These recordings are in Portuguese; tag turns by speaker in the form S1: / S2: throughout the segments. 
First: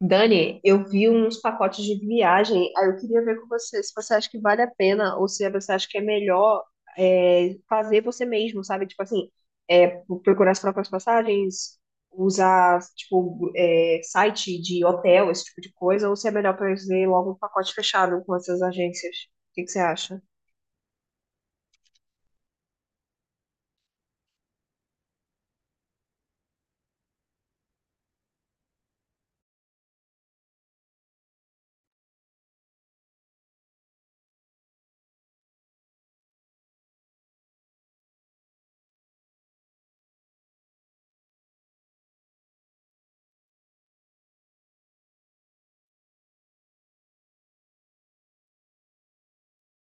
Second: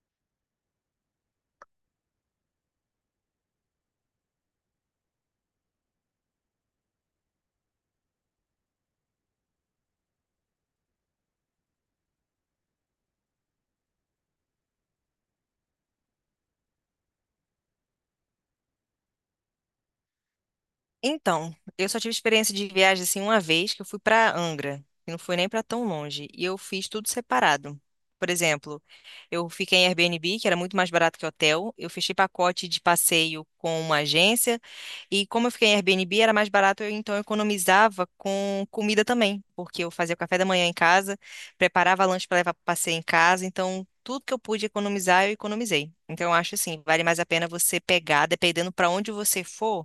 S1: Dani, eu vi uns pacotes de viagem, aí eu queria ver com você se você acha que vale a pena ou se você acha que é melhor fazer você mesmo, sabe? Tipo assim, é, procurar as próprias passagens, usar tipo site de hotel, esse tipo de coisa, ou se é melhor fazer logo um pacote fechado com essas agências. O que que você acha?
S2: Então, eu só tive experiência de viagem assim uma vez, que eu fui para Angra, que não foi nem para tão longe, e eu fiz tudo separado. Por exemplo, eu fiquei em Airbnb, que era muito mais barato que hotel, eu fechei pacote de passeio com uma agência, e como eu fiquei em Airbnb, era mais barato, então eu economizava com comida também, porque eu fazia o café da manhã em casa, preparava lanche para levar para passeio em casa, então tudo que eu pude economizar, eu economizei. Então, eu acho assim, vale mais a pena você pegar, dependendo para onde você for,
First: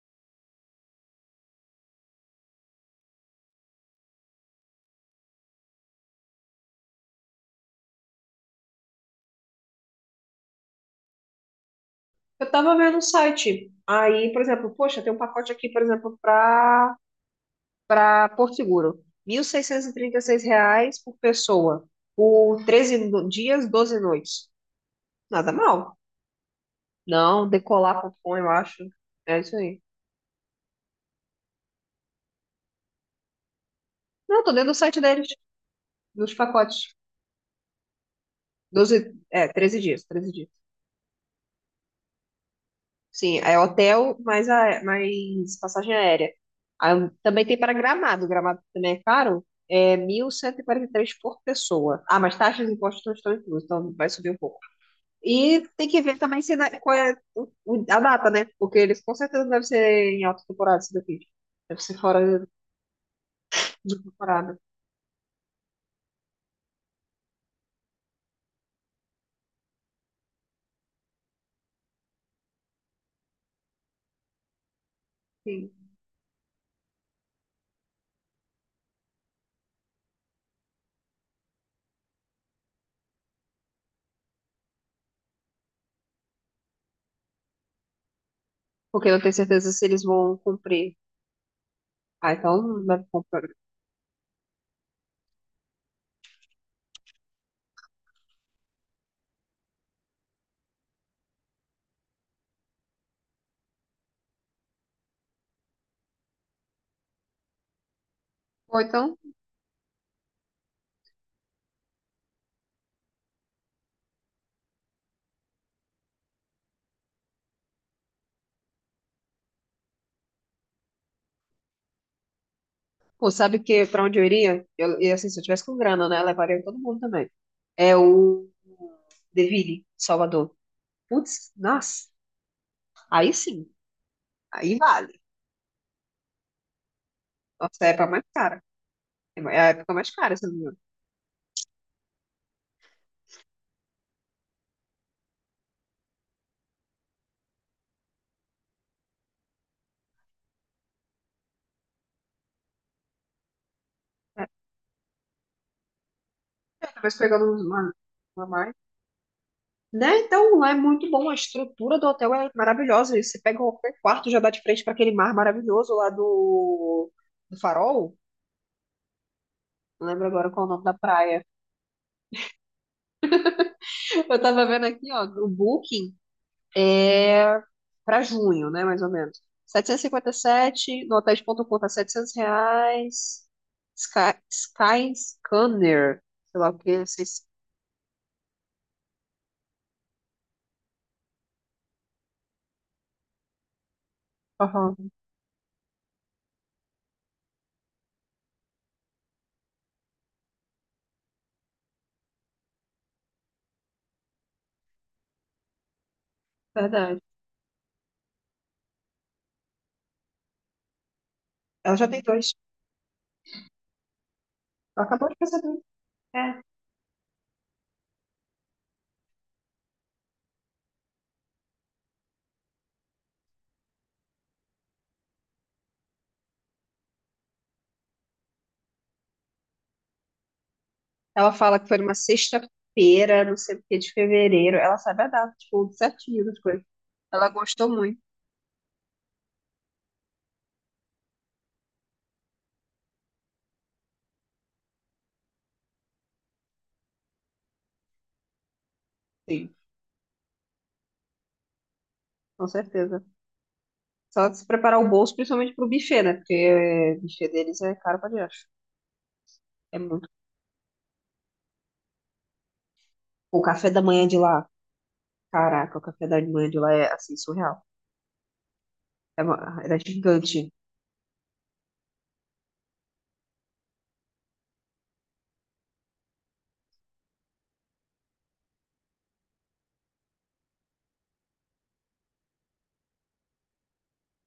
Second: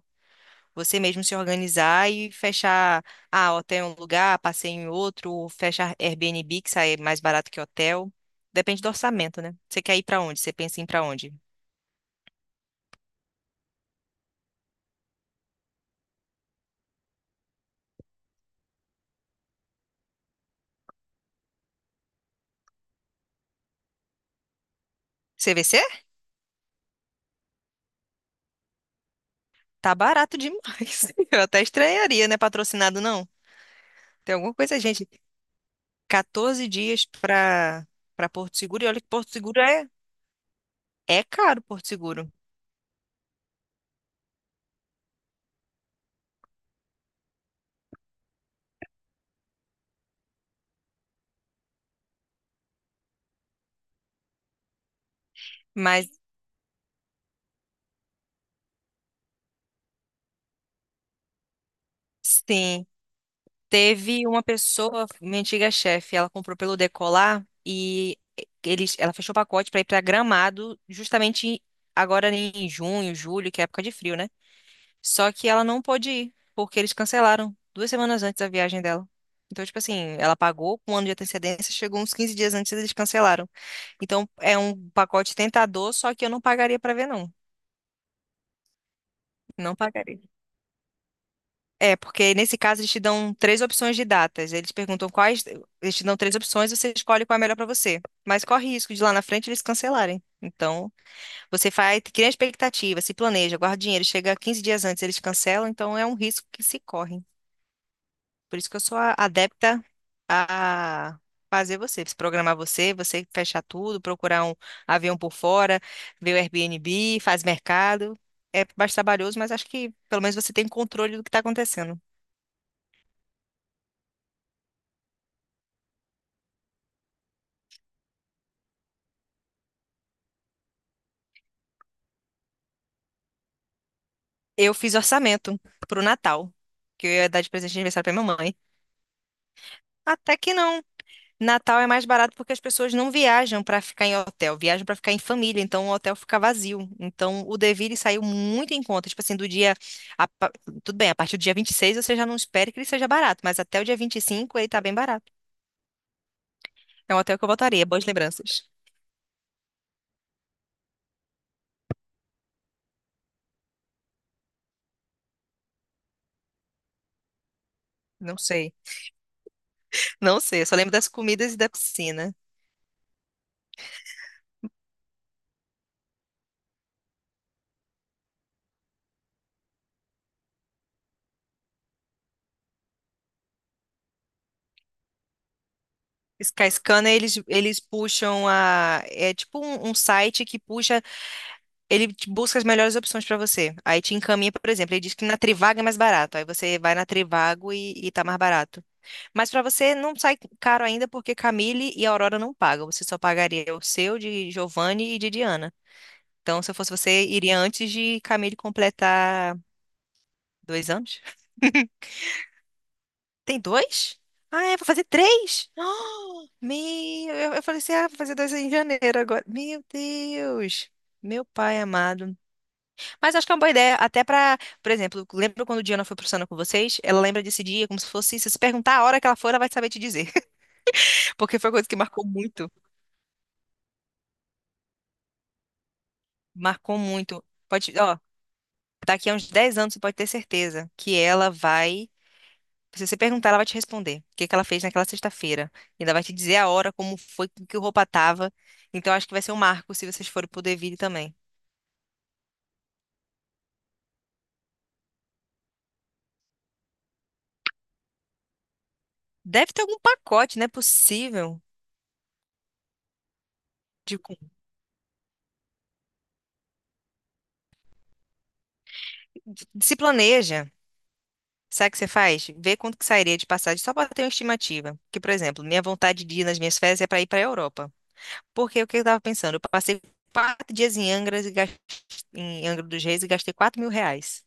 S2: você mesmo se organizar e fechar, hotel em um lugar, passeio em outro, ou fecha Airbnb, que sai mais barato que hotel. Depende do orçamento, né? Você quer ir pra onde? Você pensa em ir pra onde?
S1: Eu tava vendo o site, aí, por exemplo, poxa, tem um pacote aqui, por exemplo, para Porto Seguro. R$ 1.636 por pessoa, por 13 dias, 12 noites. Nada
S2: CVC?
S1: mal. Não, decolar.com, eu acho. É isso aí.
S2: Tá barato demais. Eu até estranharia, né? Patrocinado não. Tem
S1: Não, tô
S2: alguma
S1: dentro do
S2: coisa,
S1: site
S2: gente.
S1: deles, nos
S2: 14
S1: pacotes.
S2: dias pra para Porto Seguro. E olha que
S1: 12
S2: Porto Seguro
S1: treze
S2: é
S1: dias, 13 dias.
S2: é caro, Porto Seguro.
S1: Sim, é hotel mais passagem aérea. Aí, também tem para Gramado, Gramado também é caro. É mil cento e quarenta e três por pessoa. Ah, mas taxas e impostos não estão inclusos, então vai subir um pouco. E tem que
S2: Mas
S1: ver também se qual é a data, né? Porque eles com certeza devem ser em alta temporada isso daqui. Deve ser fora
S2: sim,
S1: de
S2: teve uma
S1: temporada.
S2: pessoa, minha antiga chefe, ela comprou pelo Decolar e ela fechou o pacote para ir para Gramado justamente agora em junho, julho, que é época de frio, né? Só que ela
S1: Sim.
S2: não pôde ir, porque eles cancelaram 2 semanas antes da viagem dela. Então, tipo assim, ela pagou com um ano de antecedência, chegou uns 15 dias antes e eles cancelaram. Então, é um pacote tentador, só que eu não pagaria para ver, não.
S1: Porque eu não tenho certeza
S2: Não
S1: se eles
S2: pagaria.
S1: vão cumprir.
S2: É,
S1: Ah,
S2: porque nesse caso
S1: então
S2: eles te
S1: deve
S2: dão
S1: cumprir.
S2: três opções de datas. Eles perguntam quais. Eles te dão três opções, você escolhe qual é a melhor para você. Mas corre risco de lá na frente eles cancelarem. Então, você faz, cria expectativa, se planeja, guarda dinheiro, chega 15 dias antes, eles cancelam, então é um risco que se corre. Por isso que
S1: Ou
S2: eu sou
S1: então,
S2: adepta a fazer você, se programar, você, você fechar tudo, procurar um avião por fora, ver o Airbnb, faz mercado. É mais trabalhoso, mas acho que pelo menos você tem controle do que está acontecendo.
S1: pô, sabe que pra onde eu iria? Eu, e assim, se eu tivesse com grana, né? Eu levaria todo mundo também. É o Deville, Salvador. Putz, nossa, aí sim,
S2: Eu
S1: aí
S2: fiz
S1: vale.
S2: orçamento pro Natal, que eu ia dar de presente
S1: Nossa,
S2: de
S1: é a
S2: aniversário
S1: época
S2: pra
S1: mais
S2: minha mãe.
S1: cara. É a época mais cara,
S2: Até
S1: se eu
S2: que
S1: não me engano.
S2: não. Natal é mais barato porque as pessoas não viajam pra ficar em hotel, viajam pra ficar em família, então o hotel fica vazio. Então o Deville saiu muito em conta, tipo assim, do dia a pa- tudo bem, a partir do dia 26 você já não espere que ele seja barato, mas até o dia
S1: É,
S2: 25 ele tá bem barato. É
S1: mas
S2: um hotel que
S1: pegando
S2: eu voltaria, boas
S1: uma
S2: lembranças.
S1: mais. Né? Então é muito bom, a estrutura do hotel é maravilhosa. E você pega qualquer quarto, já dá de frente para aquele mar maravilhoso lá do, do Farol.
S2: Não sei.
S1: Não lembro
S2: Não
S1: agora
S2: sei,
S1: qual
S2: eu
S1: é o
S2: só
S1: nome
S2: lembro
S1: da
S2: das
S1: praia.
S2: comidas e da piscina.
S1: Eu tava vendo aqui, ó, o Booking é para junho, né, mais ou menos. 757 no hotéis ponto hotéis.com tá R$ 700. Sky, Sky Scanner, sei lá o que,
S2: Skyscanner, eles,
S1: vocês.
S2: eles puxam a. É tipo um site que puxa. Ele te busca as melhores opções para você. Aí te encaminha, por exemplo, ele
S1: Aham,
S2: diz que na Trivago é mais barato. Aí você vai na Trivago e tá mais barato. Mas para você não sai caro ainda porque Camille e Aurora não pagam. Você só pagaria o seu, de Giovanni e de Diana. Então, se eu fosse
S1: verdade.
S2: você, iria antes de Camille completar 2 anos.
S1: Ela já tem dois.
S2: Tem dois? Ah, é, vou fazer
S1: Ela acabou de fazer
S2: três.
S1: dois.
S2: Oh,
S1: É.
S2: meu, eu falei assim, ah, vou fazer dois em janeiro agora. Meu Deus, meu pai amado. Mas acho que é uma boa ideia, até pra, por exemplo, lembra quando Diana foi pro Sana com vocês? Ela lembra desse dia como se fosse, se você perguntar a hora que ela for, ela vai saber te dizer.
S1: Ela
S2: Porque foi uma
S1: fala que
S2: coisa que
S1: foi numa
S2: marcou muito,
S1: sexta-feira, não sei o que, de fevereiro. Ela sabe a data, tipo, certinho das coisas.
S2: marcou muito.
S1: Ela gostou
S2: Pode, ó,
S1: muito,
S2: daqui a uns 10 anos você pode ter certeza. Que ela vai Se você perguntar, ela vai te responder o que que ela fez naquela sexta-feira. E ela vai te dizer a hora, como foi, com que roupa tava. Então, acho que vai ser um
S1: sim,
S2: marco se vocês forem pro Deville também.
S1: com certeza. Só de se preparar o bolso, principalmente pro buffet, né? Porque o buffet deles é caro pra diacho.
S2: Deve ter algum
S1: É muito.
S2: pacote, né possível.
S1: O café da
S2: De,
S1: manhã de
S2: co-
S1: lá, caraca, o café da manhã de lá é, assim, surreal. É,
S2: Se
S1: era gigante.
S2: planeja. Sabe o que você faz? Vê quanto que sairia de passagem só para ter uma estimativa. Que, por exemplo, minha vontade de ir nas minhas férias é para ir para a Europa. Porque o que eu estava pensando? Eu passei 4 dias em Angra e em Angra dos Reis e gastei R$ 4.000.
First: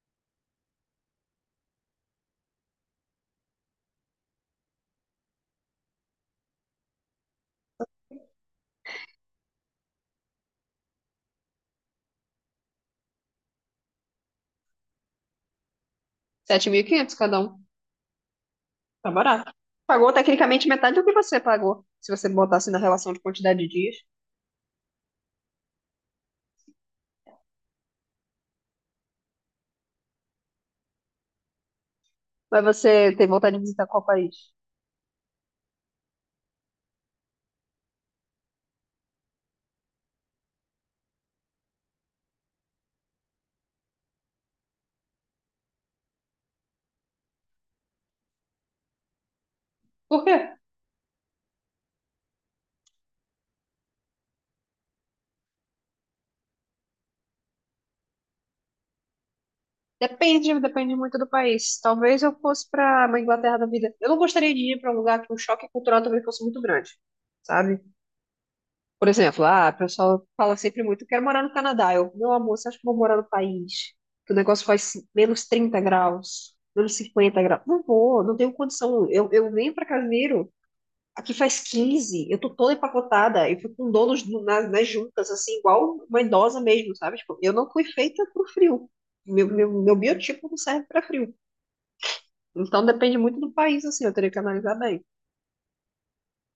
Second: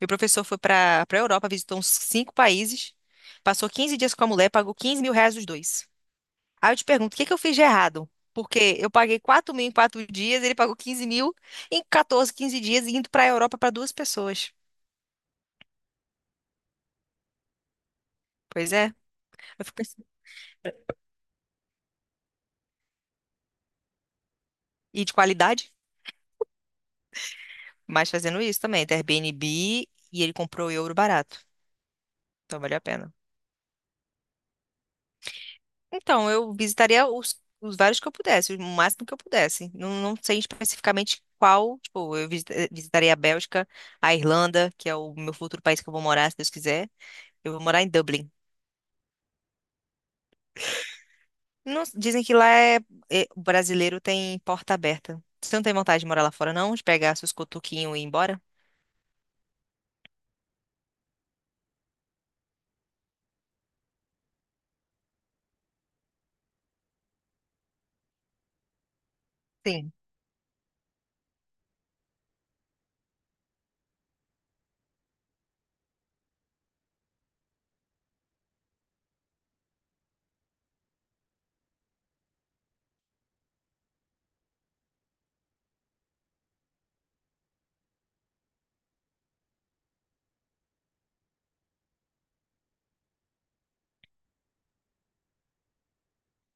S2: Meu professor foi para a Europa, visitou uns cinco países, passou 15 dias com a mulher, pagou R$ 15.000 os dois. Aí eu te pergunto, o que que eu fiz de errado? Porque eu paguei 4.000 em 4 dias, ele pagou 15.000 em 14, 15 dias, indo para a Europa para duas pessoas.
S1: 7.500 cada um.
S2: Pois é,
S1: Tá barato.
S2: eu fico pensando.
S1: Pagou tecnicamente metade do que você pagou, se você botasse na relação de quantidade de dias.
S2: E de qualidade, mas fazendo isso também, do Airbnb, e ele comprou euro barato. Então
S1: Mas
S2: valeu a pena.
S1: você tem vontade de visitar qual país?
S2: Então, eu visitaria os vários que eu pudesse, o máximo que eu pudesse. Não, não sei especificamente qual, tipo, visitaria a Bélgica, a Irlanda, que é o meu futuro país que eu vou morar, se Deus quiser. Eu vou morar em Dublin.
S1: Por quê?
S2: Dizem que lá o brasileiro tem porta aberta. Você não tem vontade de morar lá fora, não? De pegar seus cotoquinhos e ir embora?
S1: Depende, depende muito do país. Talvez eu fosse para uma Inglaterra da vida. Eu não gostaria de ir para um lugar que o choque cultural também fosse muito grande, sabe? Por exemplo, ah, o
S2: Sim.
S1: pessoal fala sempre muito, quero morar no Canadá. Eu, meu amor, você acha que eu vou morar no país? Que o negócio faz menos 30 graus, menos 50 graus. Não vou, não tenho condição. Eu venho para Casimiro. Aqui faz 15, eu tô toda empacotada, eu fico com donos nas juntas, assim, igual uma idosa mesmo, sabe? Tipo, eu não fui feita pro frio. Meu biotipo não serve para frio. Então depende muito do país, assim, eu teria que analisar bem.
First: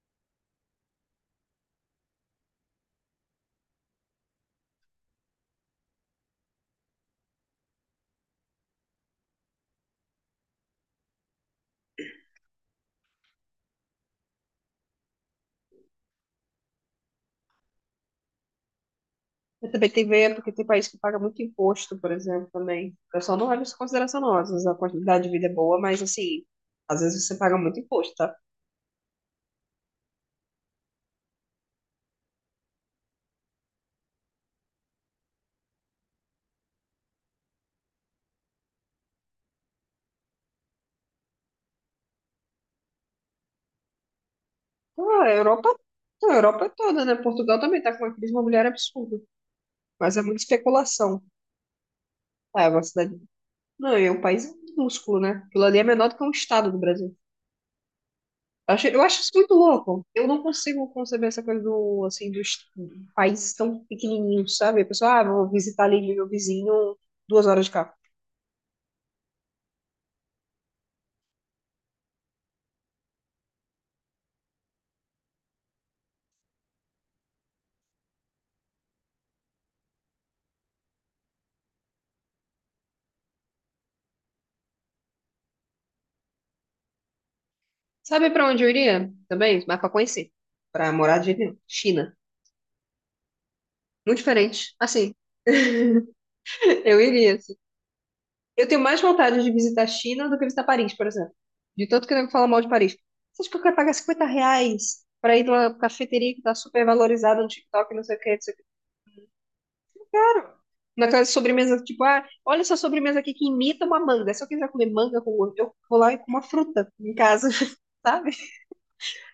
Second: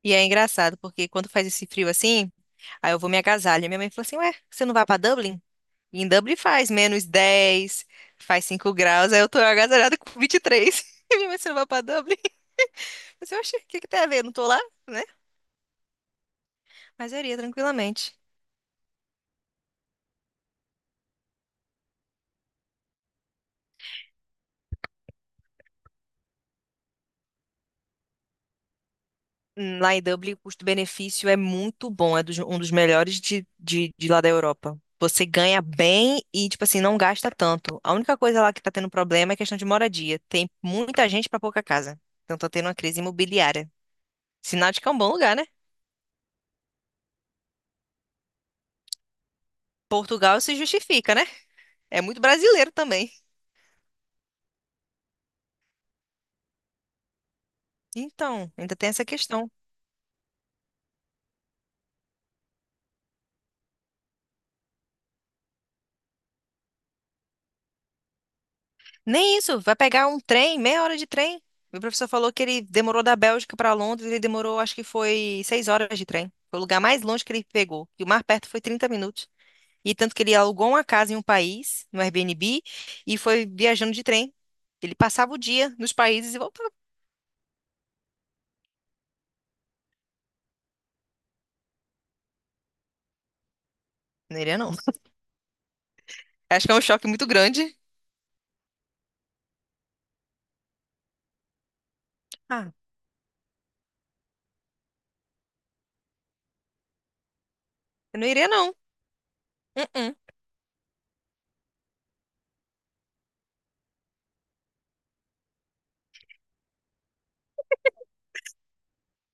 S2: E é engraçado, porque quando faz esse frio assim, aí eu vou me agasalho. Minha mãe falou assim, ué, você não vai pra Dublin? Em Dublin faz -10, faz 5 graus, aí eu tô agasalhada com 23. E três. E minha mãe, você não vai pra Dublin? Mas eu achei, o que que tem a ver? Eu não tô lá, né? Mas eu iria tranquilamente.
S1: Eu também tem que ver, porque tem país que paga muito imposto, por exemplo, também. O pessoal não leva isso em consideração, não. Às vezes a quantidade de vida é boa, mas assim, às vezes você paga muito imposto, tá?
S2: Lá em Dublin, o custo-benefício é muito bom, é um dos melhores de lá da Europa. Você ganha bem e, tipo assim, não gasta tanto. A única coisa lá que tá tendo problema é questão de moradia. Tem muita gente pra pouca casa. Então tá tendo uma crise imobiliária. Sinal de que é um bom
S1: Então,
S2: lugar, né?
S1: A Europa é toda, né? Portugal também tá com uma crise imobiliária absurda, mas é
S2: Portugal
S1: muita
S2: se justifica,
S1: especulação.
S2: né? É muito
S1: Ah, é
S2: brasileiro
S1: uma
S2: também.
S1: cidade. Não, é um país minúsculo, né? Aquilo ali é menor do que um estado do Brasil.
S2: Então,
S1: Eu
S2: ainda
S1: acho,
S2: tem
S1: eu
S2: essa
S1: acho isso
S2: questão.
S1: muito louco. Eu não consigo conceber essa coisa do, assim, do país tão pequenininho, sabe? A pessoa, ah, vou visitar ali meu vizinho 2 horas de carro.
S2: Nem isso, vai pegar um trem, meia hora de trem. Meu professor falou que ele demorou da Bélgica para Londres, ele demorou, acho que foi 6 horas de trem. Foi o lugar mais longe que ele pegou. E o mais perto foi 30 minutos. E tanto que ele alugou uma casa em um país, no Airbnb, e foi viajando de trem. Ele passava o dia nos países e voltava.
S1: Sabe pra onde eu iria também? Mas pra conhecer. Pra morar de jeito nenhum. China. Muito
S2: Não iria, não.
S1: diferente. Assim,
S2: Acho que é um
S1: eu
S2: choque muito
S1: iria. Assim.
S2: grande.
S1: Eu tenho mais vontade de visitar a China do que visitar Paris, por exemplo. De tanto que eu fala mal de
S2: Ah,
S1: Paris. Você acha que eu quero pagar R$ 50 pra ir numa cafeteria que tá super valorizada no TikTok, não sei o
S2: eu não
S1: que, não
S2: iria,
S1: sei o que.
S2: não. Uh-uh.
S1: Naquela sobremesa, tipo, ah, olha essa sobremesa aqui que imita uma manga. Se eu quiser comer manga, eu vou lá e como uma fruta em casa, sabe?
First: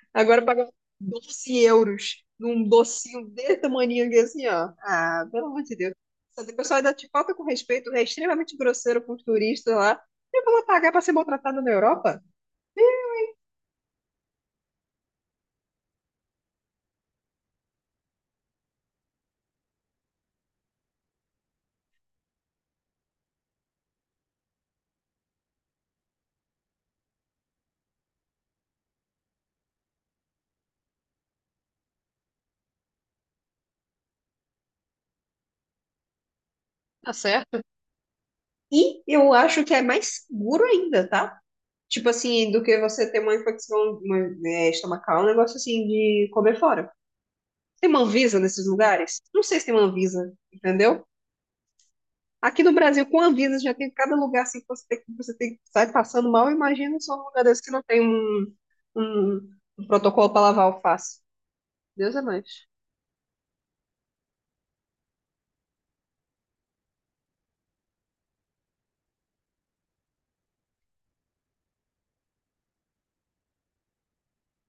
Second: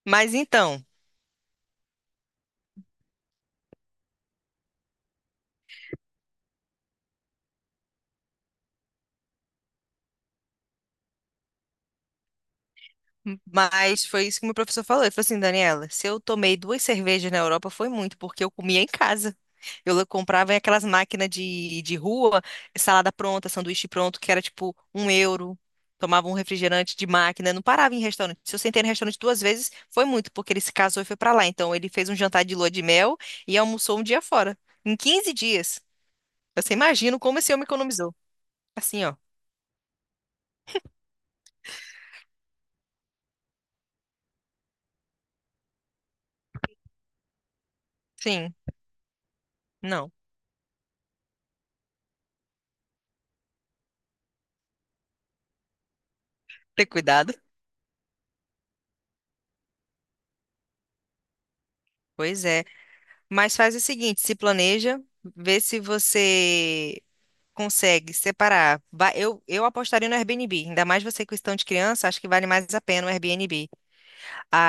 S2: Mas
S1: Agora pagar
S2: então.
S1: € 12 num docinho desse tamaninho aqui, assim, ó. Ah, pelo amor de Deus. O pessoal ainda te falta com respeito, é extremamente grosseiro com os turistas lá. Eu vou lá pagar pra ser maltratado na Europa?
S2: Mas foi isso que meu professor falou. Ele falou assim, Daniela, se eu tomei duas cervejas na Europa foi muito, porque eu comia em casa. Comprava aquelas máquinas de rua, salada pronta, sanduíche pronto, que era tipo 1 euro. Tomava um refrigerante de máquina, não parava em restaurante. Se eu sentei no restaurante duas vezes, foi muito, porque ele se casou e foi pra lá. Então ele fez um jantar de lua de mel e almoçou um dia fora, em 15 dias. Você
S1: Tá
S2: imagina como esse
S1: certo?
S2: homem economizou.
S1: E
S2: Assim, ó.
S1: eu acho que é mais seguro ainda, tá? Tipo assim, do que você ter uma infecção estomacal, um negócio assim de comer fora. Tem uma Anvisa
S2: Sim,
S1: nesses lugares? Não sei se tem uma
S2: não.
S1: Anvisa, entendeu? Aqui no Brasil, com Anvisa, já tem cada lugar assim que você tem, você tem que sair passando mal.
S2: Ter
S1: Imagina só um
S2: cuidado.
S1: lugar desse que não tem um, protocolo para lavar alface. Deus é
S2: Pois
S1: mais.
S2: é. Mas faz o seguinte, se planeja, vê se você consegue separar. Eu apostaria no Airbnb, ainda mais você com questão de criança, acho que vale mais a pena o Airbnb.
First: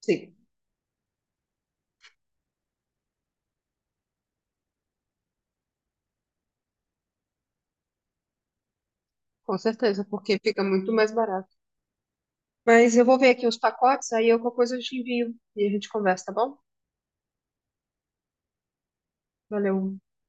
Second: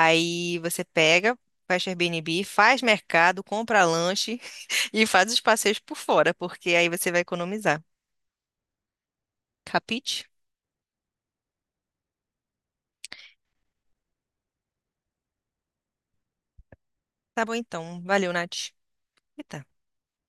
S1: Sim,
S2: você pega, fecha o Airbnb, faz mercado, compra lanche e faz os passeios por fora, porque aí você vai economizar.
S1: com certeza,
S2: Capite?
S1: porque fica muito mais barato. Mas eu vou ver aqui os pacotes, aí qualquer coisa eu te envio e a gente conversa, tá bom?
S2: Tá bom então. Valeu, Nath. Eita.
S1: Valeu.